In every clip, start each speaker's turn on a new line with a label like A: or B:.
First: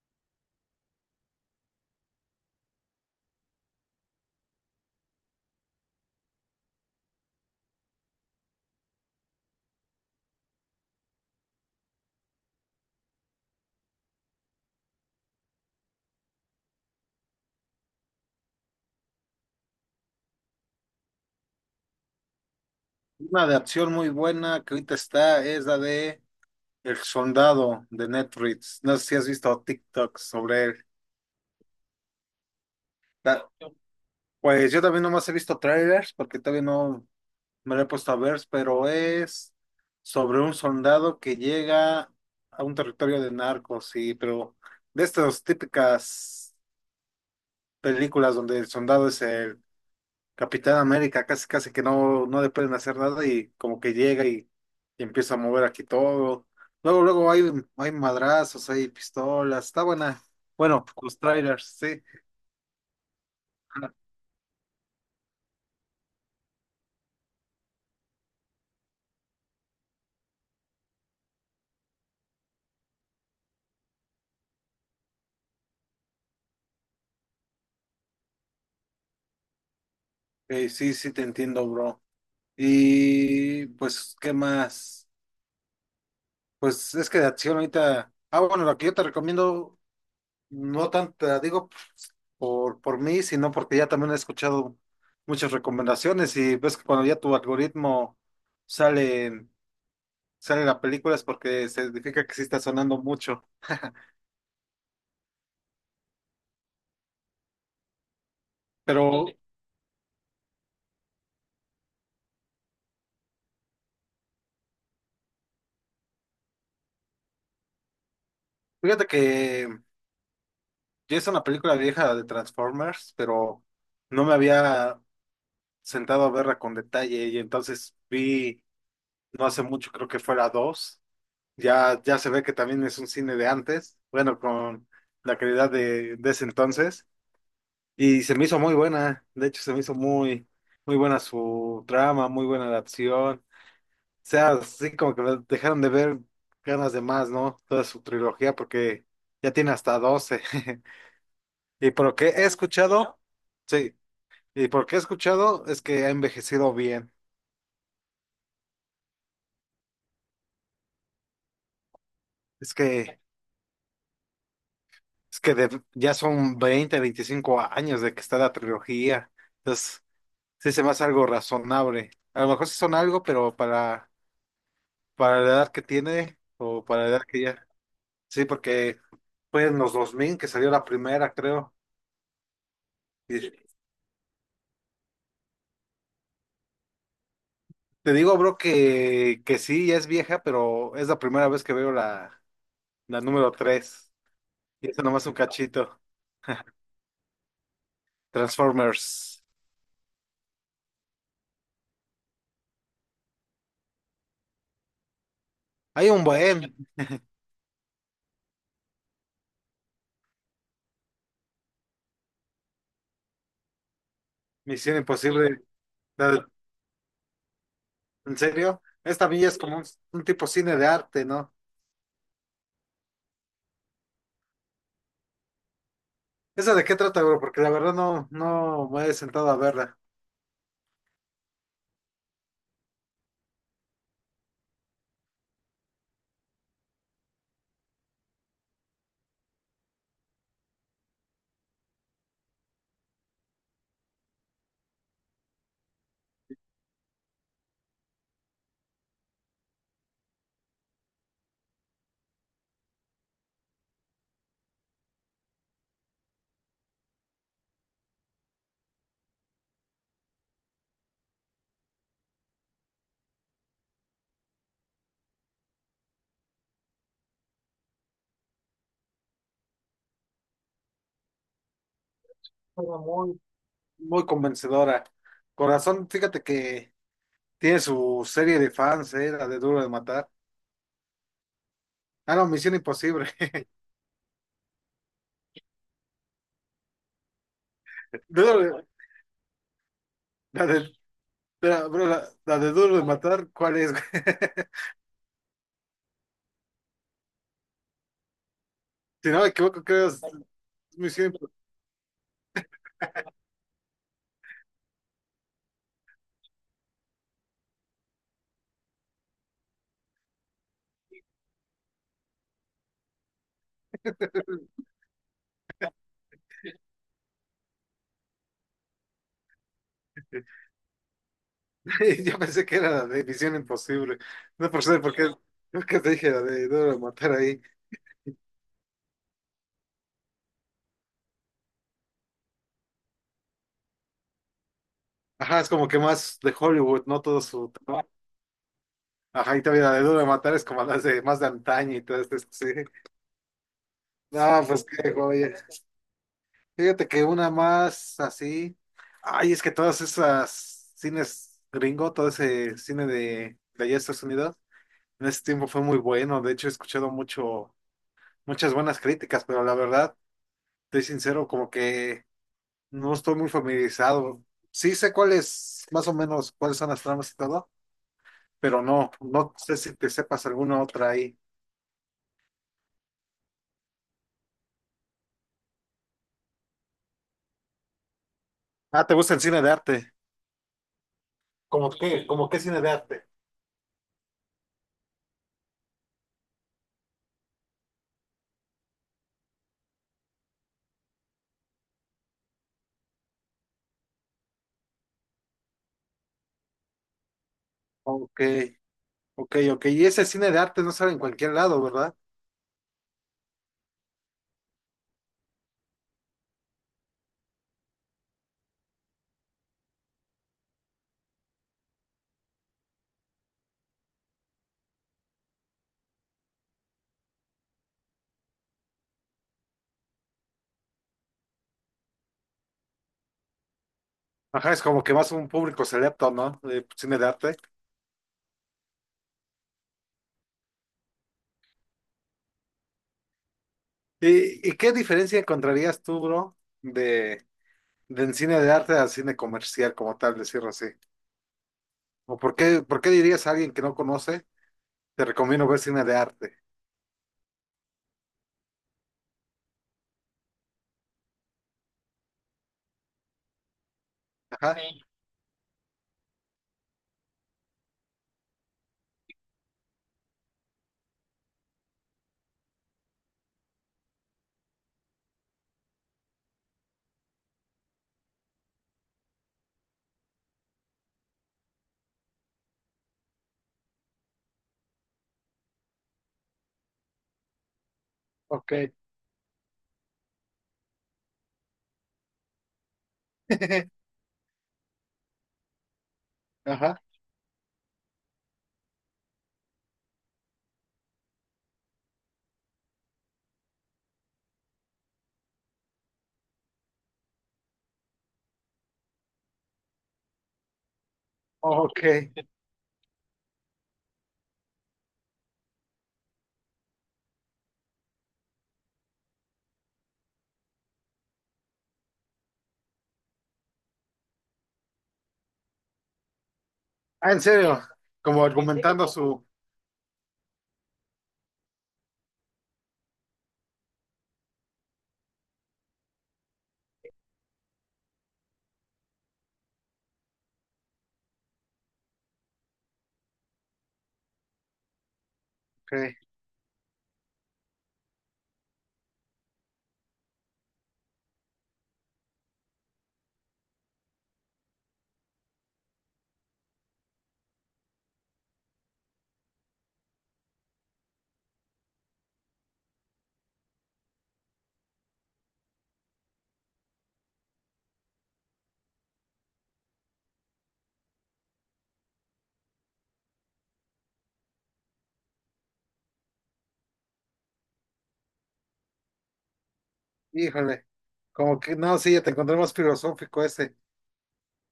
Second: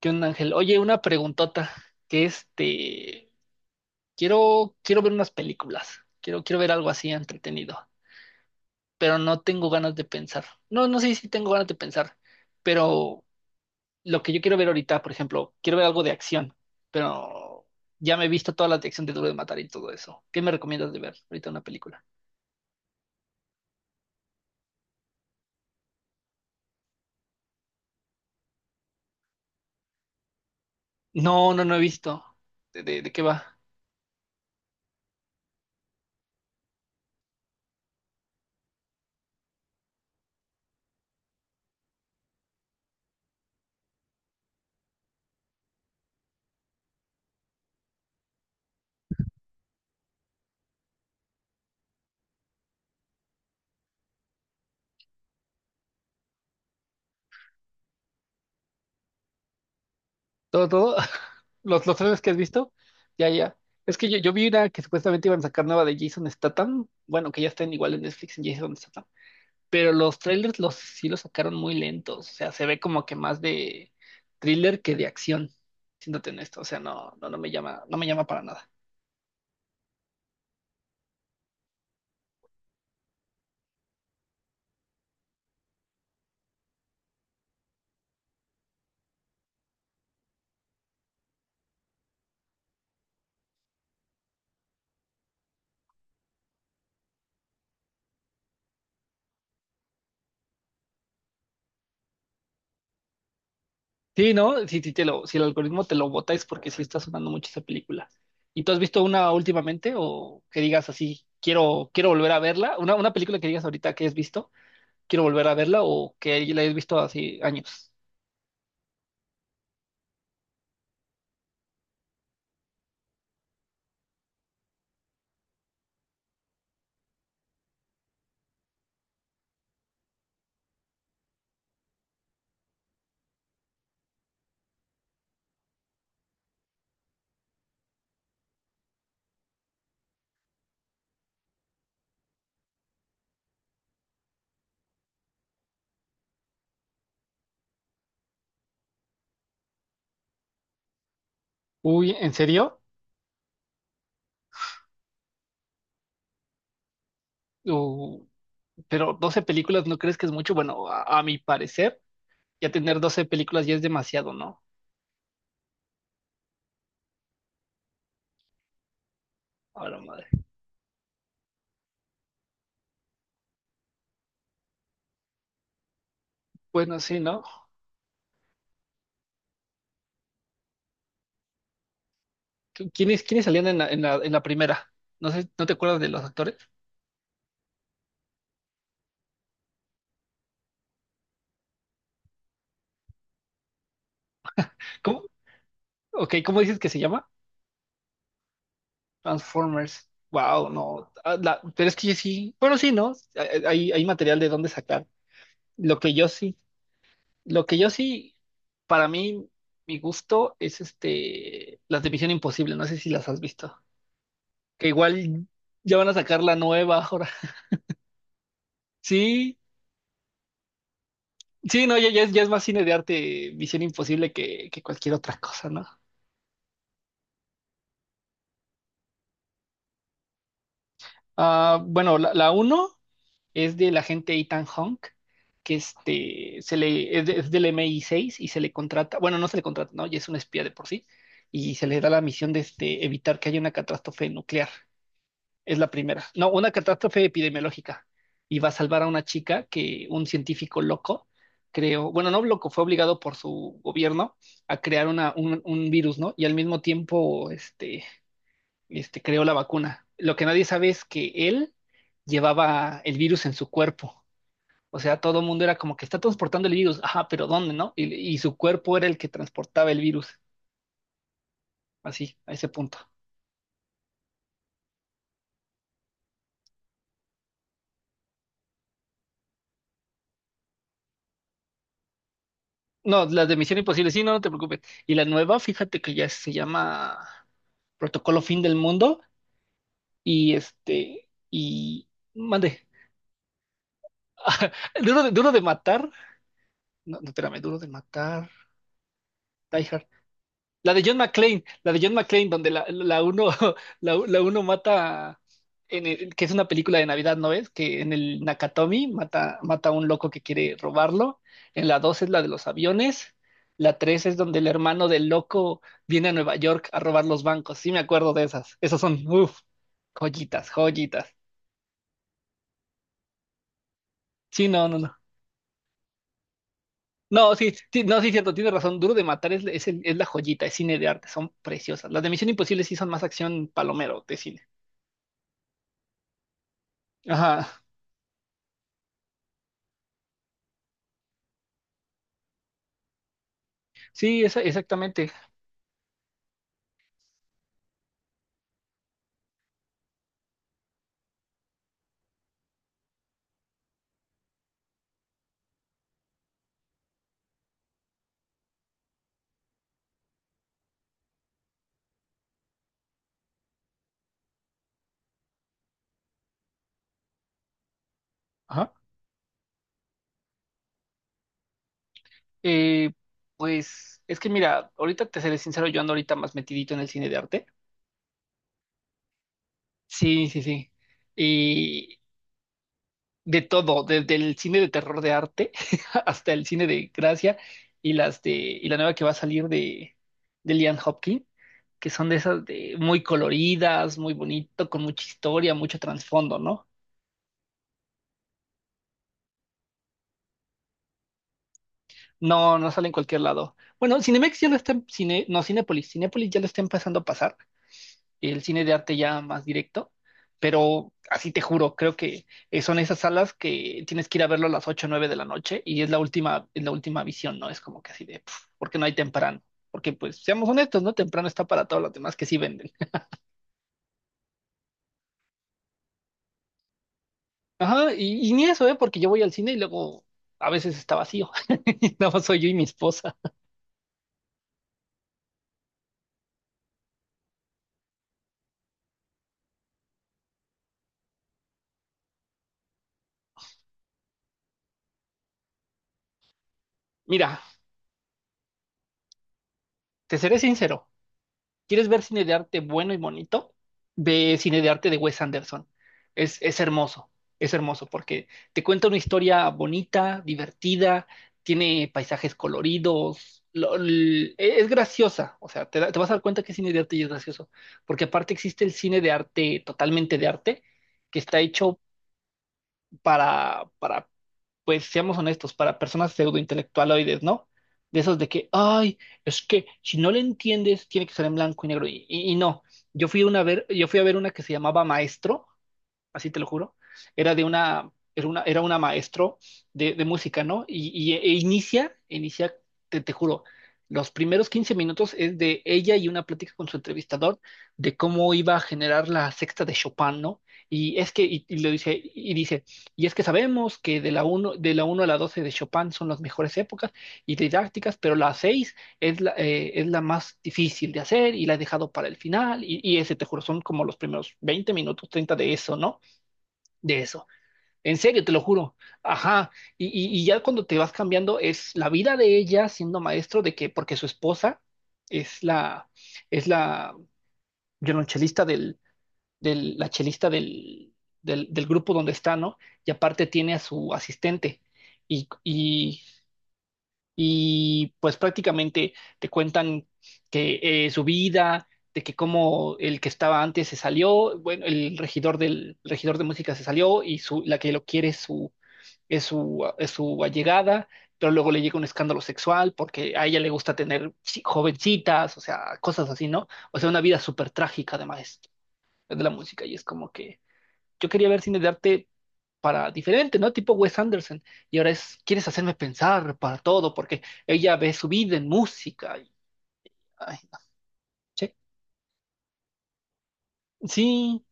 A: ¿Qué onda, Ángel? Oye, una preguntota, que quiero ver unas películas, quiero ver algo así entretenido, pero no tengo ganas de pensar. No, no sé si tengo ganas de pensar, pero lo que yo quiero ver ahorita, por ejemplo, quiero ver algo de acción, pero ya me he visto toda la de acción de Duro de Matar y todo eso. ¿Qué me recomiendas de ver ahorita una película?
B: Una de acción muy buena que ahorita está es la de El Soldado de Netflix. No sé si has visto TikTok sobre él.
A: No, no, no he visto. ¿De qué
B: Ta-
A: va?
B: Pues yo también nomás he visto trailers porque todavía no me lo he puesto a ver, pero es sobre un soldado que llega a un territorio de narcos, sí, pero de estas típicas películas donde el soldado es el Capitán América, casi casi que no, le pueden hacer nada, y como que llega y empieza a mover aquí todo. Luego hay madrazos, hay pistolas, está buena.
A: ¿Todo,
B: Bueno,
A: todo?
B: los trailers,
A: Los
B: sí.
A: trailers que has visto, ya, ya.
B: Ah,
A: Es que yo vi una que supuestamente iban a sacar nueva de Jason Statham. Bueno, que ya están igual en Netflix en Jason Statham. Pero los trailers los, sí los sacaron muy lentos. O sea, se ve como que más de thriller que de acción. Siéndote en esto. O sea, no, no, no me llama, no me llama para nada.
B: ok, sí te entiendo, bro. Y pues, ¿qué más? Pues es que de acción ahorita. Ah, bueno, lo que yo te recomiendo, no tanto te la digo por mí, sino porque ya también he escuchado muchas recomendaciones, y ves que cuando ya tu algoritmo sale. sale la película es porque se significa que sí está sonando mucho.
A: Sí, ¿no? Sí, sí te lo, si el algoritmo te lo bota es porque sí está sonando mucho esa película. ¿Y tú has visto
B: Pero
A: una últimamente? O que digas así, quiero volver a verla. Una película que digas ahorita que has visto. Quiero volver a verla o que la hayas visto hace años.
B: fíjate que ya es una película vieja de Transformers, pero no me había sentado a verla con detalle y entonces vi, no hace mucho, creo que fue la 2. Ya se ve que también es un cine de antes, bueno, con la calidad de ese entonces. Y se me hizo muy buena, de hecho se me hizo muy, muy buena su trama, muy buena la acción. Sea, sí, como que me dejaron de ver ganas de más, ¿no? Toda su trilogía porque ya tiene hasta doce. Y por
A: Uy,
B: lo que
A: ¿en
B: he
A: serio?
B: escuchado, sí, y por lo que he escuchado es que ha envejecido bien.
A: Uh, pero 12 películas, ¿no crees que es mucho? Bueno, a mi parecer, ya
B: Es
A: tener
B: que,
A: 12 películas ya es demasiado, ¿no?
B: es que ya son 20 25 años de que está la trilogía.
A: A la
B: Entonces,
A: madre.
B: sí se me hace algo razonable. A lo mejor sí son algo, pero para la edad que tiene o
A: Bueno,
B: para la
A: sí,
B: edad que
A: ¿no?
B: ya. Sí, porque fue en los 2000 que salió la primera, creo.
A: ¿Quiénes salían en la primera? No sé, ¿no te acuerdas de los actores?
B: Te digo, bro, que sí, ya es vieja, pero es la primera vez que veo la número tres. Y eso
A: ¿Cómo?
B: nomás un cachito.
A: Ok, ¿cómo dices que se llama?
B: Transformers.
A: Transformers. Wow, no. Ah, pero es que sí. Bueno, sí, ¿no? Hay material de dónde sacar. Lo
B: Hay
A: que
B: un
A: yo sí
B: buen.
A: Lo que yo sí, para mí, mi gusto es este, las de Misión Imposible, no sé si las has visto, que
B: Misión
A: igual
B: Imposible.
A: ya van a
B: La
A: sacar
B: de-
A: la nueva ahora.
B: ¿En serio? Esta villa es
A: Sí,
B: como un tipo cine de arte, ¿no?
A: sí, no, ya, ya es más cine de arte Misión Imposible que cualquier otra cosa, ¿no?
B: ¿Esa de qué trata, bro? Porque la verdad no, me he sentado a verla.
A: Ah, bueno, la uno es del agente Ethan Hawke, que se le, es, de- es del MI6 y se le contrata, bueno, no se le contrata, ¿no? Ya es un espía de por sí, y se le da la misión de evitar que haya una catástrofe nuclear. Es la primera. No, una catástrofe epidemiológica. Y va a salvar a una chica que un científico loco creó, bueno, no loco, fue obligado por su gobierno a crear un virus, ¿no? Y al mismo tiempo, creó la vacuna. Lo que nadie sabe es que él llevaba el virus en su cuerpo. O sea, todo el mundo era como que está transportando el virus. Ajá, pero ¿dónde, no? Y su cuerpo era el que transportaba el virus. Así, a ese
B: Era
A: punto.
B: muy, muy convencedora. Corazón, fíjate que tiene su serie de fans, ¿eh? La de Duro de Matar. Ah, no, Misión
A: No,
B: Imposible.
A: las de Misión Imposible, sí, no, no te preocupes. Y la nueva, fíjate que ya se llama Protocolo Fin
B: Duro
A: del
B: de-
A: Mundo y
B: La de Pero, bro, la de
A: mande.
B: Duro de Matar, ¿cuál es, güey?
A: Duro de matar. No, no, espérame, duro de matar.
B: Si no me equivoco,
A: Die Hard.
B: creo que es
A: La de John
B: Misión
A: McClane, la de John McClane, donde la uno, la uno mata, que es una película de Navidad, ¿no es? Que en el Nakatomi mata a un loco que quiere robarlo. En la dos es la de los aviones. La tres es donde el hermano del loco viene a Nueva York a robar los bancos. Sí, me acuerdo de esas. Esas son, uff, joyitas, joyitas.
B: Imposible. Yo pensé que era la de Misión Imposible.
A: Sí,
B: No por
A: no, no,
B: sé
A: no.
B: porque qué, creo que te dije la de Duro de Matar
A: No,
B: ahí.
A: sí, sí, no, sí, cierto, tienes razón. Duro de matar es la joyita, es cine de arte, son preciosas. Las de Misión Imposible sí son más acción palomero de cine.
B: Ajá, es como que más de Hollywood, no todo
A: Ajá.
B: su trabajo. Ajá, y también la de Duro de Matar es como las de más de antaño y todo esto, sí.
A: Sí, esa,
B: No, pues qué
A: exactamente.
B: joya. Fíjate que una más así. Ay, es que todas esas cines gringo, todo ese cine de allá de Estados Unidos. En ese tiempo fue muy bueno, de hecho he escuchado mucho, muchas buenas críticas, pero la verdad, estoy sincero, como que no estoy muy familiarizado. Sí sé cuáles, más o menos, cuáles son las tramas y todo, pero
A: Ajá.
B: no, sé si te sepas alguna otra ahí.
A: Eh, pues es que mira, ahorita te seré sincero, yo ando ahorita más metidito en el cine de arte.
B: Ah, ¿te gusta el cine de arte?
A: Sí, sí, sí.
B: ¿Cómo
A: Y
B: qué? ¿Cómo qué cine de arte?
A: de todo, desde el cine de terror de arte hasta el cine de gracia y y la nueva que va a salir de Liam Hopkins, que son de esas de muy coloridas, muy bonito, con mucha historia, mucho trasfondo, ¿no?
B: Ok, ok, ok. Y ese cine de arte no sale en cualquier lado, ¿verdad?
A: No, no sale en cualquier lado. Bueno, Cinemex ya lo está en cine, no, Cinépolis ya lo está empezando a pasar el cine de arte ya más directo, pero así te juro, creo que son esas salas que tienes que ir a verlo a las 8 o 9 de la noche y es la última visión, ¿no? Es como que así de, porque no hay temprano, porque pues seamos honestos, ¿no? Temprano está para todos los demás que sí venden.
B: Ajá, es como que más un público selecto, ¿no? De cine de arte.
A: Ajá, y ni eso, ¿eh? Porque yo voy al cine y luego a veces está vacío, nada más soy yo y mi esposa.
B: ¿Y, qué diferencia encontrarías tú, bro? De Del cine de arte al cine comercial, como tal, decirlo así. ¿O por qué dirías a alguien que no conoce, te recomiendo ver cine de arte?
A: Mira, te seré sincero. ¿Quieres ver cine de arte bueno y bonito? Ve
B: Ajá,
A: cine de
B: sí.
A: arte de Wes Anderson. Es hermoso, es hermoso porque te cuenta una historia bonita, divertida, tiene paisajes coloridos, es graciosa, o sea, te vas a dar cuenta que es cine de arte y es gracioso, porque aparte existe el cine de arte, totalmente de arte, que está hecho para pues seamos honestos, para personas pseudointelectualoides, ¿no? De esos de que,
B: Ok.
A: ay, es que si no le entiendes, tiene que ser en blanco y negro. Y no, yo fui a ver una que se llamaba Maestro, así te lo juro,
B: Ajá,
A: era de una, era una, era una maestro de música, ¿no? Inicia, te juro, los primeros 15 minutos es de ella y una plática con su entrevistador de cómo iba a generar la sexta de Chopin, ¿no? Y es que, y lo dice,
B: ok.
A: y dice, y es que sabemos que de la uno a la 12 de Chopin son las mejores épocas y didácticas, pero la 6 es la más difícil de hacer y la he dejado para el final. Y ese, te juro, son como los primeros 20 minutos, 30 de eso, ¿no? De
B: Ah, en
A: eso.
B: serio,
A: En
B: como
A: serio, te lo juro.
B: argumentando su...
A: Ajá. Y ya cuando te vas cambiando, es la vida de ella siendo maestro de que, porque su esposa es la, es la violonchelista la chelista del grupo donde está, ¿no? Y aparte tiene a su asistente. Y,
B: Ok,
A: y, y pues prácticamente te cuentan que su vida, de que como el que estaba antes se salió, bueno, el regidor de música se salió y la que lo quiere es su allegada, pero luego le llega un escándalo sexual porque a ella le gusta tener jovencitas, o sea, cosas así, ¿no? O sea, una vida súper trágica además de la música y es como que yo quería ver cine de arte para diferente, ¿no? Tipo Wes Anderson y ahora es, quieres hacerme pensar para todo porque ella ve su vida en música y, ay, no,
B: híjole. Como
A: sí,
B: que, no, sí, ya te encontré más filosófico ese.
A: sí,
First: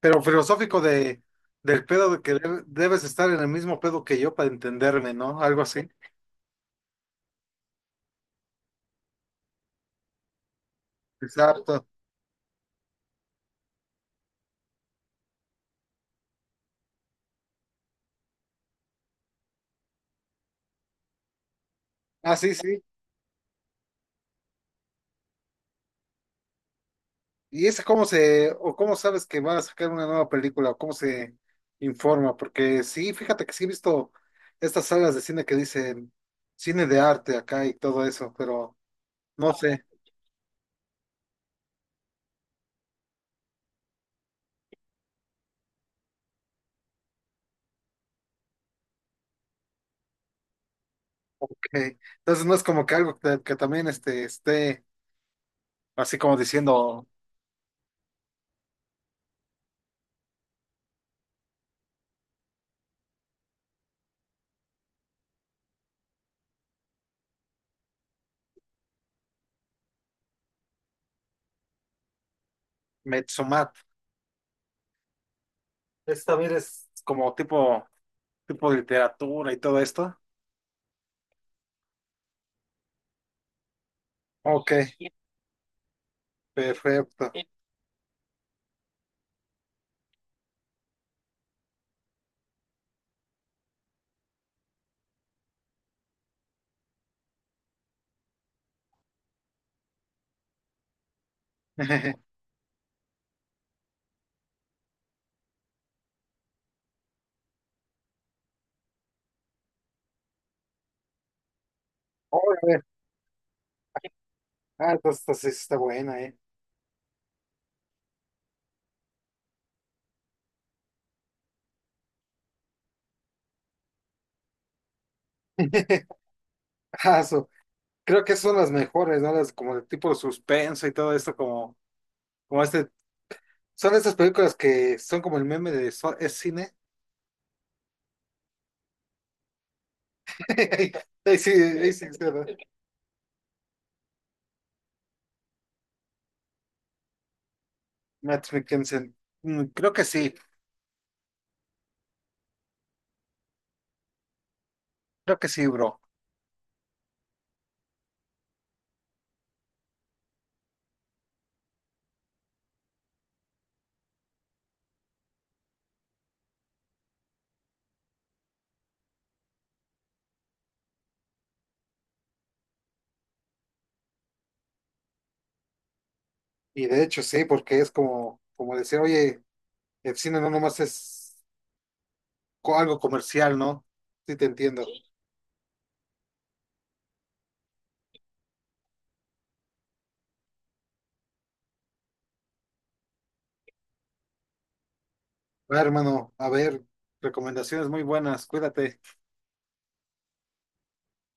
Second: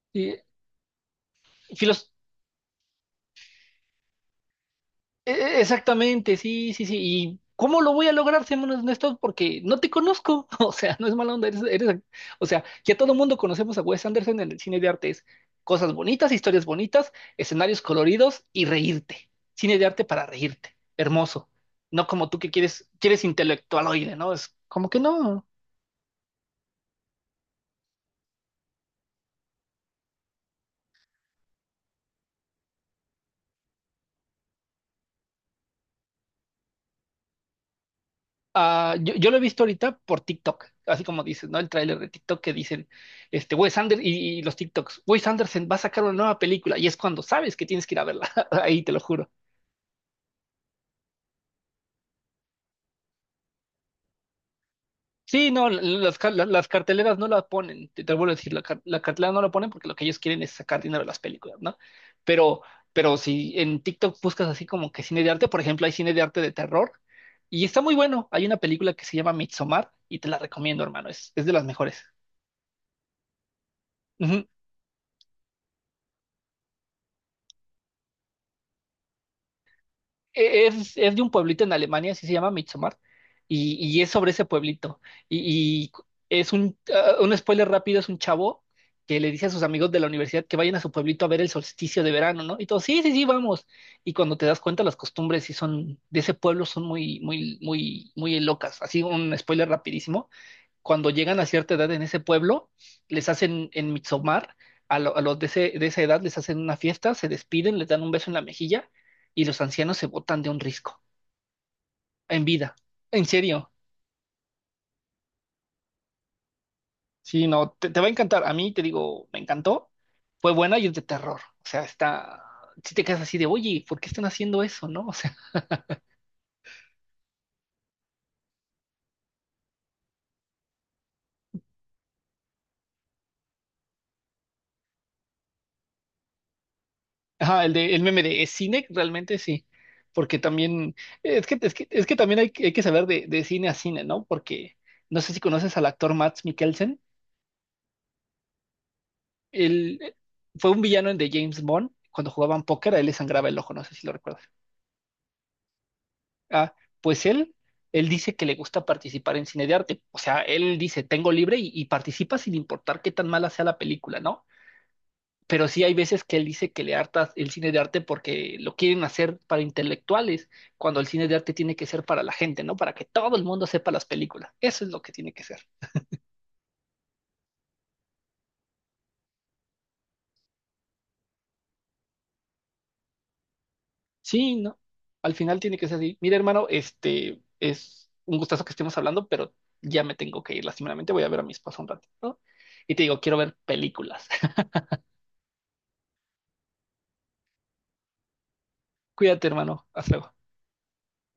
B: Pero
A: y
B: filosófico de, del
A: filos-
B: pedo de que debes estar en el mismo pedo que yo para entenderme, ¿no? Algo así.
A: Exactamente, sí, sí, sí. ¿Y cómo lo voy a lograr, seamos honestos? Porque no te conozco. O sea, no es mala onda.
B: Exacto.
A: O sea, ya todo el mundo conocemos a Wes Anderson en el cine de arte. Es cosas bonitas, historias bonitas, escenarios coloridos y reírte. Cine de arte para reírte. Hermoso. No como
B: Ah,
A: tú que
B: sí, sí.
A: quieres intelectualoide, ¿no? Es como que no.
B: ¿Y esa cómo se, o cómo sabes que va a sacar una nueva película, o cómo se informa? Porque sí, fíjate que sí he visto estas salas de cine que dicen cine de arte acá y todo eso, pero
A: Ah, yo lo he
B: no
A: visto
B: sé.
A: ahorita por TikTok, así como dices, ¿no? El tráiler de TikTok que dicen, Wes Anderson y los TikToks, Wes Anderson va a sacar una nueva película y es cuando sabes que tienes que ir a verla, ahí te lo juro.
B: Ok. Entonces no es como que algo que también este, esté
A: Sí, no, l- las,
B: así
A: ca-
B: como
A: la- las
B: diciendo
A: carteleras no la ponen, te vuelvo a decir, la cartelera no la ponen porque lo que ellos quieren es sacar dinero de las películas, ¿no? Pero, pero si en TikTok buscas así como que cine de arte, por ejemplo, hay cine de arte de terror y está muy bueno. Hay una película que se llama Midsommar y te la recomiendo, hermano, es de las mejores.
B: Metsumat. Es también es como tipo, tipo de literatura y todo esto.
A: Es de un pueblito en Alemania, así se llama Midsommar, y, es sobre ese
B: Ok,
A: pueblito. Y, y es un, ah,
B: perfecto.
A: un spoiler rápido, es un chavo que le dice a sus amigos de la universidad que vayan a su pueblito a ver el solsticio de verano, ¿no? Y todos, sí, sí, sí, vamos. Y cuando te das cuenta, las costumbres sí de ese pueblo son muy, muy, muy, muy locas. Así un spoiler rapidísimo cuando llegan a cierta edad en ese pueblo, les hacen en Midsommar, a, lo- a los de, ese- de esa edad les hacen una fiesta, se despiden, les dan un beso en la mejilla y los ancianos se botan de un risco, en vida.
B: Órale.
A: En serio.
B: Ah, entonces sí está buena, ¿eh?
A: Sí, no, te va a encantar. A mí, te digo, me encantó. Fue buena y es de terror. O sea, está. Si te quedas así de, oye, ¿por qué están haciendo eso, no? O sea,
B: Ah, su- Creo que son las mejores, ¿no? Las como de tipo suspenso y todo esto, como, como este. Son estas películas que son como el meme de Es cine."
A: ajá, el meme de ¿es cine? Realmente sí. Porque también,
B: Ahí
A: es
B: sí,
A: que, es que,
B: ahí
A: es
B: sí,
A: que
B: sí,
A: también
B: ¿verdad?
A: hay que saber de cine a cine, ¿no? Porque no sé si conoces al actor Mads Mikkelsen.
B: Matt Mikkelsen. Mm,
A: Él fue un villano en The James Bond. Cuando jugaban póker, a él le sangraba el ojo, no sé si lo recuerdas.
B: creo que sí, bro.
A: Ah, pues él dice que le gusta participar en cine de arte. O sea, él dice, tengo libre y, participa sin importar qué tan mala sea la película, ¿no? Pero sí hay veces que él dice que le harta el cine de arte porque lo quieren hacer para intelectuales, cuando el cine de arte tiene que ser para la gente, ¿no? Para que todo el mundo sepa las películas. Eso es lo que tiene que ser.
B: Y de hecho sí, porque es como, como decir, oye, el cine no nomás es algo comercial, ¿no? Sí, te
A: Sí, ¿no?
B: entiendo.
A: Al final tiene que ser así. Mira, hermano, este es un gustazo que estemos hablando, pero ya me tengo que ir, lastimeramente. Voy a ver a mi esposa un ratito, ¿no? Y te digo, quiero ver películas.
B: Va, hermano, a ver, recomendaciones muy buenas, cuídate.
A: Cuídate, hermano. Hasta luego.